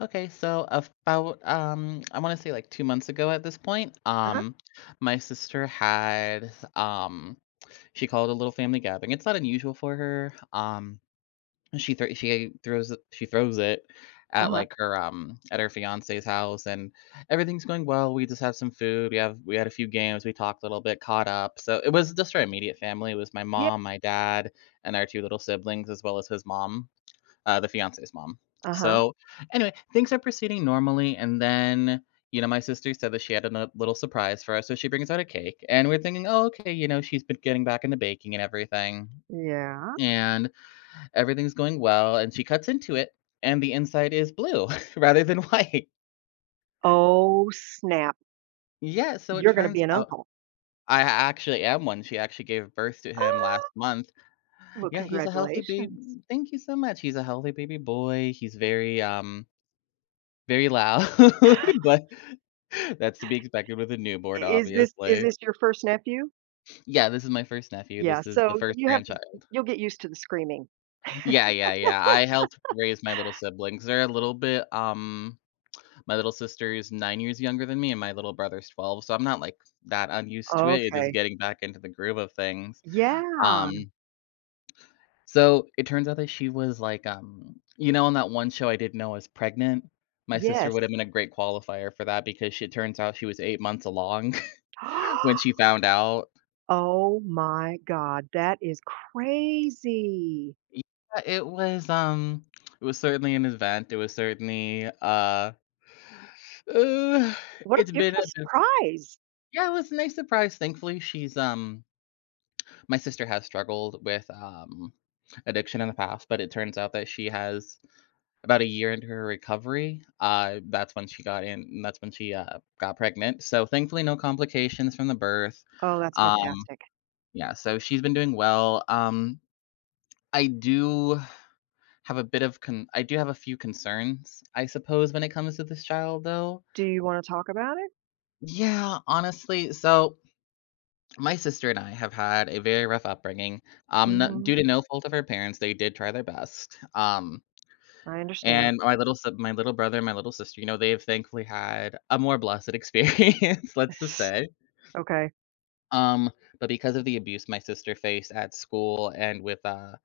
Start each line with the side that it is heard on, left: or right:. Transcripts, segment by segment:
left: Okay, so about, I want to say, like, 2 months ago at this point,
right: Uh-huh,
left: my sister had she called a little family gathering. It's not unusual for her. She throws it
right: uh-huh,
left: at her fiance's house, and everything's going well. We just have some food. We had a few games. We talked a little bit, caught up. So it was just our immediate family. It was my
right: yeah.
left: mom, my dad, and our two little siblings, as well as his mom, the fiance's mom.
right: Uh-huh.
left: So, anyway, things are proceeding normally, and then, my sister said that she had a little surprise for us, so she brings out a cake, and we're thinking, oh, okay, she's been getting back into baking and everything,
right: Yeah.
left: and everything's going well, and she cuts into it, and the inside is blue rather than white.
right: Oh, snap.
left: Yeah, so it
right: You're gonna be
left: turns
right: an
left: out
right: uncle.
left: I actually am one. She actually gave birth to him last
right: Oh,
left: month.
right: well,
left: Yeah, he's a healthy baby.
right: congratulations.
left: Thank you so much. He's a healthy baby boy. He's very, very loud, but that's to be expected with a
right: I
left: newborn,
right: is
left: obviously.
right: this your first nephew?
left: Yeah, this is my first nephew.
right: Yeah,
left: This is
right: so
left: the first
right: you have to
left: grandchild.
right: you'll get used to the screaming.
left: Yeah, yeah, yeah, I helped raise my little siblings. They're a little bit, my little sister is 9 years younger than me, and my little brother's 12, so I'm not, like, that unused to it. It's just
right: Okay.
left: getting back into the groove of things.
right: Yeah.
left: Um, so it turns out that she was, like, you know, on that one show, "I Didn't Know I Was Pregnant"? My sister
right: Yes.
left: would have been a great qualifier for that because she it turns out she was 8 months along when she found out.
right: Oh my god, that is crazy.
left: Yeah, it was certainly an event. It was certainly uh
right: What a
left: it's been
right: beautiful
left: a bit
right: surprise.
left: Yeah, it was a nice surprise. Thankfully, she's my sister has struggled with addiction in the past, but it turns out that she has about a year into her recovery. That's when she got pregnant. So thankfully, no complications from the birth.
right: Oh, that's
left: Um
right: fantastic.
left: yeah, so she's been doing well. I do I do have a few concerns, I suppose, when it comes to this child, though.
right: Do you wanna talk about it?
left: Yeah, honestly, so my sister and I have had a very rough upbringing. N Due
right: Mhm,
left: to no fault of her parents, they did try their best.
right: I understand.
left: And my little brother and my little sister, you know, they have thankfully had a more blessed experience, let's just say.
right: Okay.
left: Um, but because of the abuse my sister faced at school and with,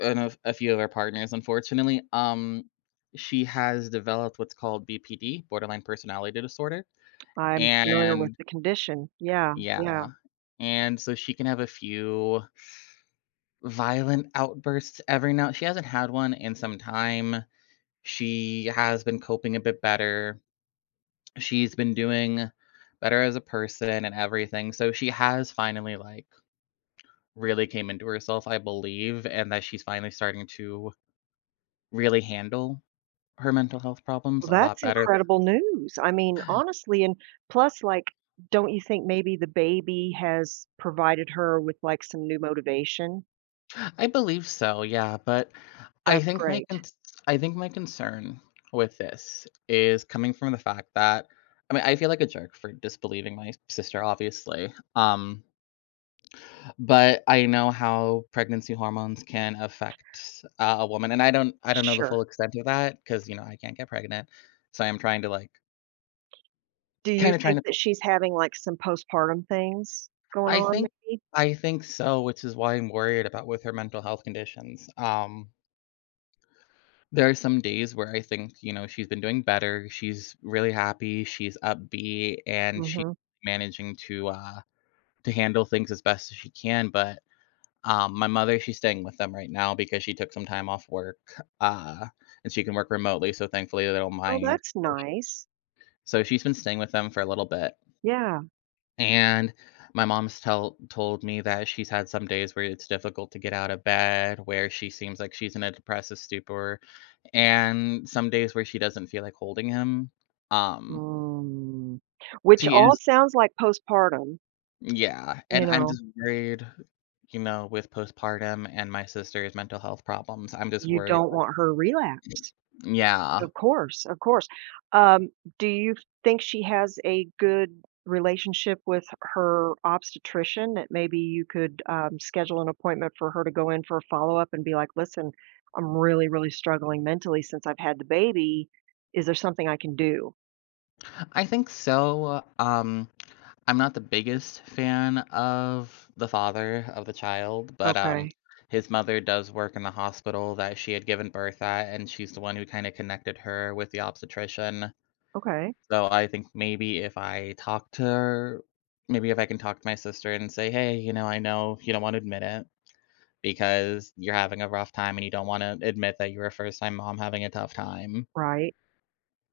left: and a, few of our partners, unfortunately. She has developed what's called BPD, borderline personality disorder,
right: I'm familiar with
left: and
right: the condition. Yeah,
left: yeah,
right: yeah.
left: and so she can have a few violent outbursts every now. She hasn't had one in some time. She has been coping a bit better. She's been doing better as a person and everything. So she has finally, like, really came into herself, I believe, and that she's finally starting to really handle her mental health problems
right: Well,
left: a lot
right: that's
left: better.
right: incredible news. I mean, honestly, and plus, like, don't you think maybe the baby has provided her with like some new motivation?
left: I believe so, yeah, but I
right: That's
left: think my
right: great.
left: con I think my concern with this is coming from the fact that, I mean, I feel like a jerk for disbelieving my sister, obviously, but I know how pregnancy hormones can affect, a woman, and I don't know the
right: Sure.
left: full extent of that because, you know, I can't get pregnant, so I'm trying to, like
right: Do you
left: kinda trying
right: think
left: to
right: that she's having like some postpartum things going
left: I
right: on
left: think
right: maybe?
left: I think so, which is why I'm worried about with her mental health conditions. There are some days where I think, you know, she's been doing better, she's really happy, she's upbeat, and she's
right: Hmm.
left: managing to handle things as best as she can, but, my mother, she's staying with them right now because she took some time off work, uh, and she can work remotely, so thankfully they don't
right: Oh,
left: mind.
right: that's nice.
left: So she's been staying with them for a little bit,
right: Yeah.
left: and my mom's tell told me that she's had some days where it's difficult to get out of bed, where she seems like she's in a depressive stupor, and some days where she doesn't feel like holding him. Um,
right: Mm. Which
left: she
right: all
left: is
right: sounds like postpartum,
left: yeah,
right: you
left: and I'm
right: know,
left: just worried, you know, with postpartum and my sister's mental health problems, I'm just
right: you
left: worried.
right: don't want her relapse.
left: Yeah.
right: Of course, of course. Um, do you think she has a good relationship with her obstetrician? That maybe you could, schedule an appointment for her to go in for a follow-up and be like, "Listen, I'm really, really struggling mentally since I've had the baby. Is there something I can do?"
left: I think so, I'm not the biggest fan of the father of the child,
right: Right.
left: but,
right: Okay,
left: his mother does work in the hospital that she had given birth at, and she's the one who kinda connected her with the obstetrician.
right: okay,
left: So I think maybe if I can talk to my sister and say, "Hey, you know, I know you don't wanna admit it because you're having a rough time, and you don't wanna admit that you're a first-time mom having a tough time."
right: right.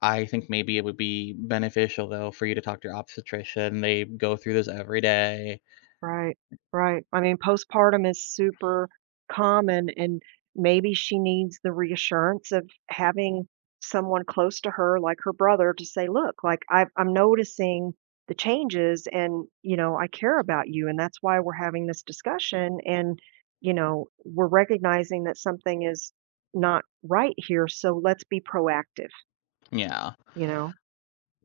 left: I think maybe it would be beneficial, though, for you to talk to your obstetrician. They go through this every day.
right: Right, right. I mean, postpartum is super common, and maybe she needs the reassurance of having someone close to her, like her brother, to say, "Look, like I've, I'm noticing the changes, and you know, I care about you, and that's why we're having this discussion, and you know, we're recognizing that something is not right here, so let's be proactive."
left: Yeah.
right: You know.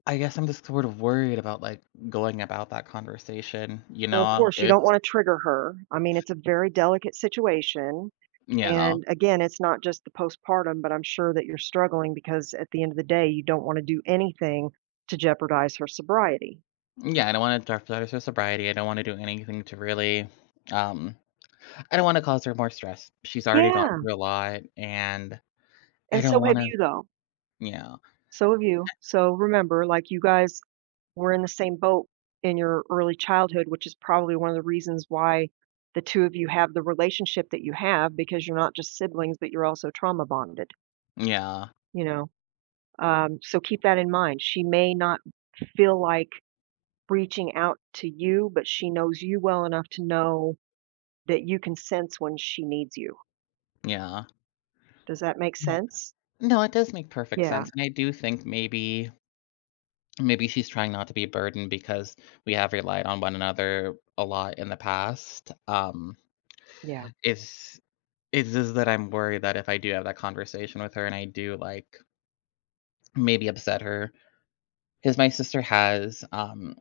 left: I guess I'm just sort of worried about, like, going about that conversation, you
right: Well, of
left: know?
right: course, you don't
left: It's
right: want to trigger her. I mean, it's a very delicate situation.
left: yeah.
right: And again, it's not just the postpartum, but I'm sure that you're struggling because at the end of the day, you don't want to do anything to jeopardize her sobriety.
left: Yeah, I don't wanna jeopardize her sobriety. I don't wanna do anything to really, um I don't wanna cause her more stress. She's already gone
right: Yeah,
left: through a lot, and
right: and
left: I don't
right: so have
left: wanna.
right: you though.
left: Yeah.
right: So have you. So remember, like you guys were in the same boat in your early childhood, which is probably one of the reasons why the two of you have the relationship that you have because you're not just siblings, but you're also trauma bonded,
left: Yeah.
right: you know. So keep that in mind. She may not feel like reaching out to you, but she knows you well enough to know that you can sense when she needs you.
left: Yeah.
right: Does that make
left: Yeah.
right: sense?
left: No, it does make perfect
right: Yeah,
left: sense, and I do think maybe she's trying not to be a burden because we have relied on one another a lot in the past.
right: yeah.
left: It's it's just that I'm worried that if I do have that conversation with her and I do, like, maybe upset her, because my sister has, um,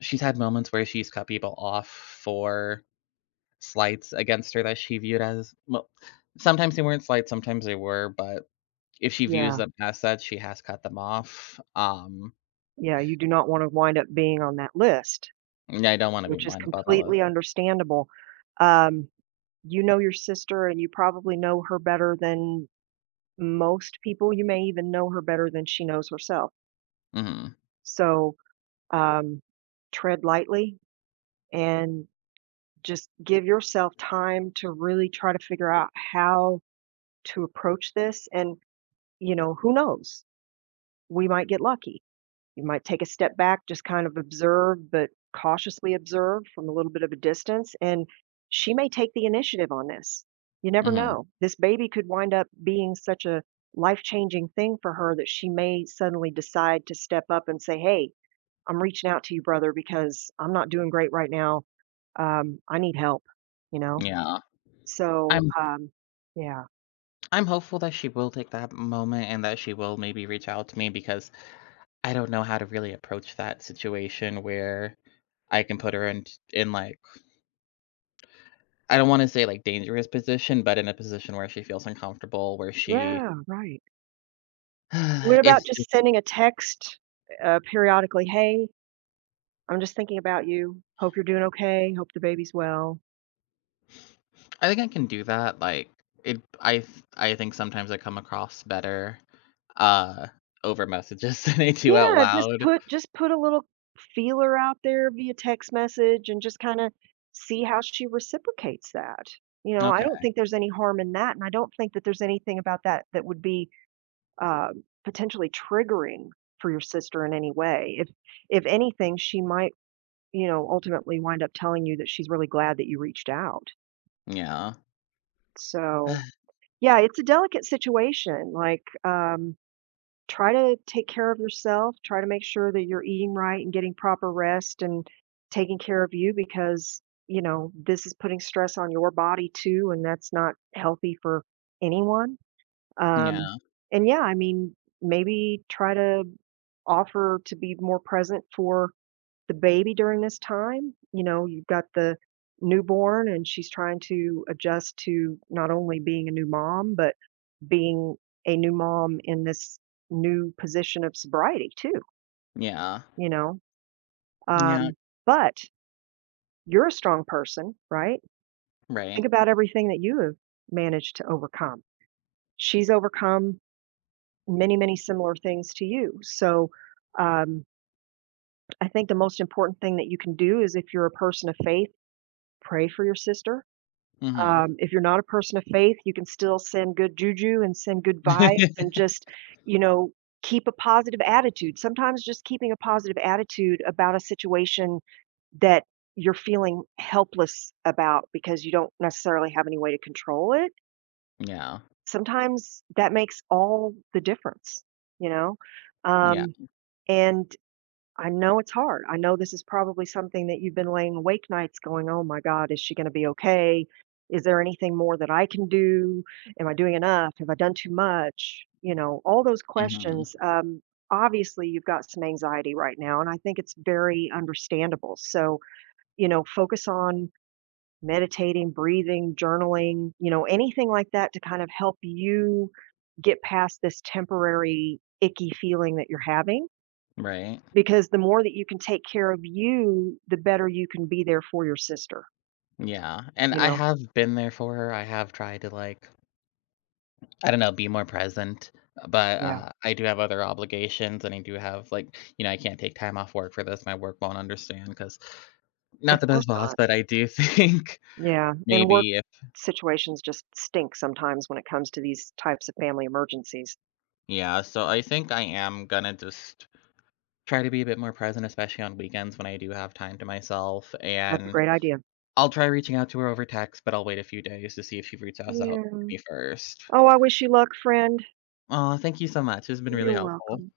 left: she's had moments where she's cut people off for slights against her that she viewed as, well, sometimes they weren't slights, sometimes they were, but if she views
right: Yeah,
left: them as such, she has cut them off.
right: yeah, you do not wanna wind up being on that list,
left: Yeah, I don't wanna be
right: which is
left: mindful of
right: completely
left: that.
right: understandable. Um, you know your sister, and you probably know her better than most people, you may even know her better than she knows herself.
left: Mhm,
right: So, um, tread lightly and just give yourself time to really try to figure out how to approach this and, you know, who knows? We might get lucky. You might take a step back, just kind of observe, but cautiously observe from a little bit of a distance. And she may take the initiative on this. You never
left: mhm,
right: know. This baby could wind up being such a life changing thing for her that she may suddenly decide to step up and say, "Hey, I'm reaching out to you, brother, because I'm not doing great right now. I need help, you know?"
left: yeah.
right: So,
left: I'm
right: yeah,
left: I'm hopeful that she will take that moment and that she will maybe reach out to me because I don't know how to really approach that situation where I can put her in, like, I don't wanna say, like, dangerous position, but in a position where she feels uncomfortable, where she
right: yeah, right. What about
left: it's
right: just sending a text, periodically, "Hey, I'm just thinking about you. Hope you're doing okay. Hope the baby's well."
left: I think I can do that, like, it I th I think sometimes I come across better, uh, over messages than I do out
right: Yeah, just
left: loud.
right: put just put a little feeler out there via text message and just kinda see how she reciprocates that. You know, I
left: Okay,
right: don't think there's any harm in that, and I don't think that there's anything about that that would be, potentially triggering for your sister in any way. If anything, she might, you know, ultimately wind up telling you that she's really glad that you reached out.
left: yeah.
right: So yeah, it's a delicate situation, like, try to take care of yourself, try to make sure that you're eating right and getting proper rest and taking care of you because, you know, this is putting stress on your body too, and that's not healthy for anyone, um,
left: Yeah,
right: and yeah, I mean, maybe try to offer to be more present for the baby during this time. You know, you've got the newborn, and she's trying to adjust to not only being a new mom, but being a new mom in this new position of sobriety too,
left: yeah,
right: you know?
left: yeah,
right: Um, but you're a strong person, right?
left: right,
right: Think about everything that you have managed to overcome. She's overcome many, many similar things to you. So um, I think the most important thing that you can do is if you're a person of faith, pray for your sister.
left: mhm.
right: If you're not a person of faith, you can still send good juju and send good vibes and just, you know, keep a positive attitude. Sometimes just keeping a positive attitude about a situation that you're feeling helpless about because you don't necessarily have any way to control it,
left: Yeah,
right: sometimes that makes all the difference, you know?
left: yeah,
right: Um, and I know it's hard. I know this is probably something that you've been laying awake nights going, "Oh my god, is she gonna be okay? Is there anything more that I can do? Am I doing enough? Have I done too much?" You know, all those
left: mhm,
right: questions. Obviously, you've got some anxiety right now, and I think it's very understandable. So, you know, focus on meditating, breathing, journaling, you know, anything like that to kind of help you get past this temporary icky feeling that you're having
left: right,
right: because the more that you can take care of you, the better you can be there for your sister,
left: yeah, and
right: you
left: I
right: know?
left: have been there for her. I have tried to, like, I don't know, be more present, but,
right: Yeah,
left: I do have other obligations, and I do have, like, you know, I can't take time off work for this. My work won't understand because.
right: of
left: Not the
right: course
left: best boss,
right: not.
left: but I do think
right: Yeah, and work
left: maybe if.
right: situations just stink sometimes when it comes to these types of family emergencies.
left: Yeah, so I think I am gonna just try to be a bit more present, especially on weekends when I do have time to myself,
right: That's a
left: and
right: great idea.
left: I'll try reaching out to her over text, but I'll wait a few days to see if she reaches out
right: Yeah.
left: to me first.
right: Oh, I wish you luck, friend.
left: Oh, thank you so much. It's been really
right: You're
left: helpful.
right: welcome.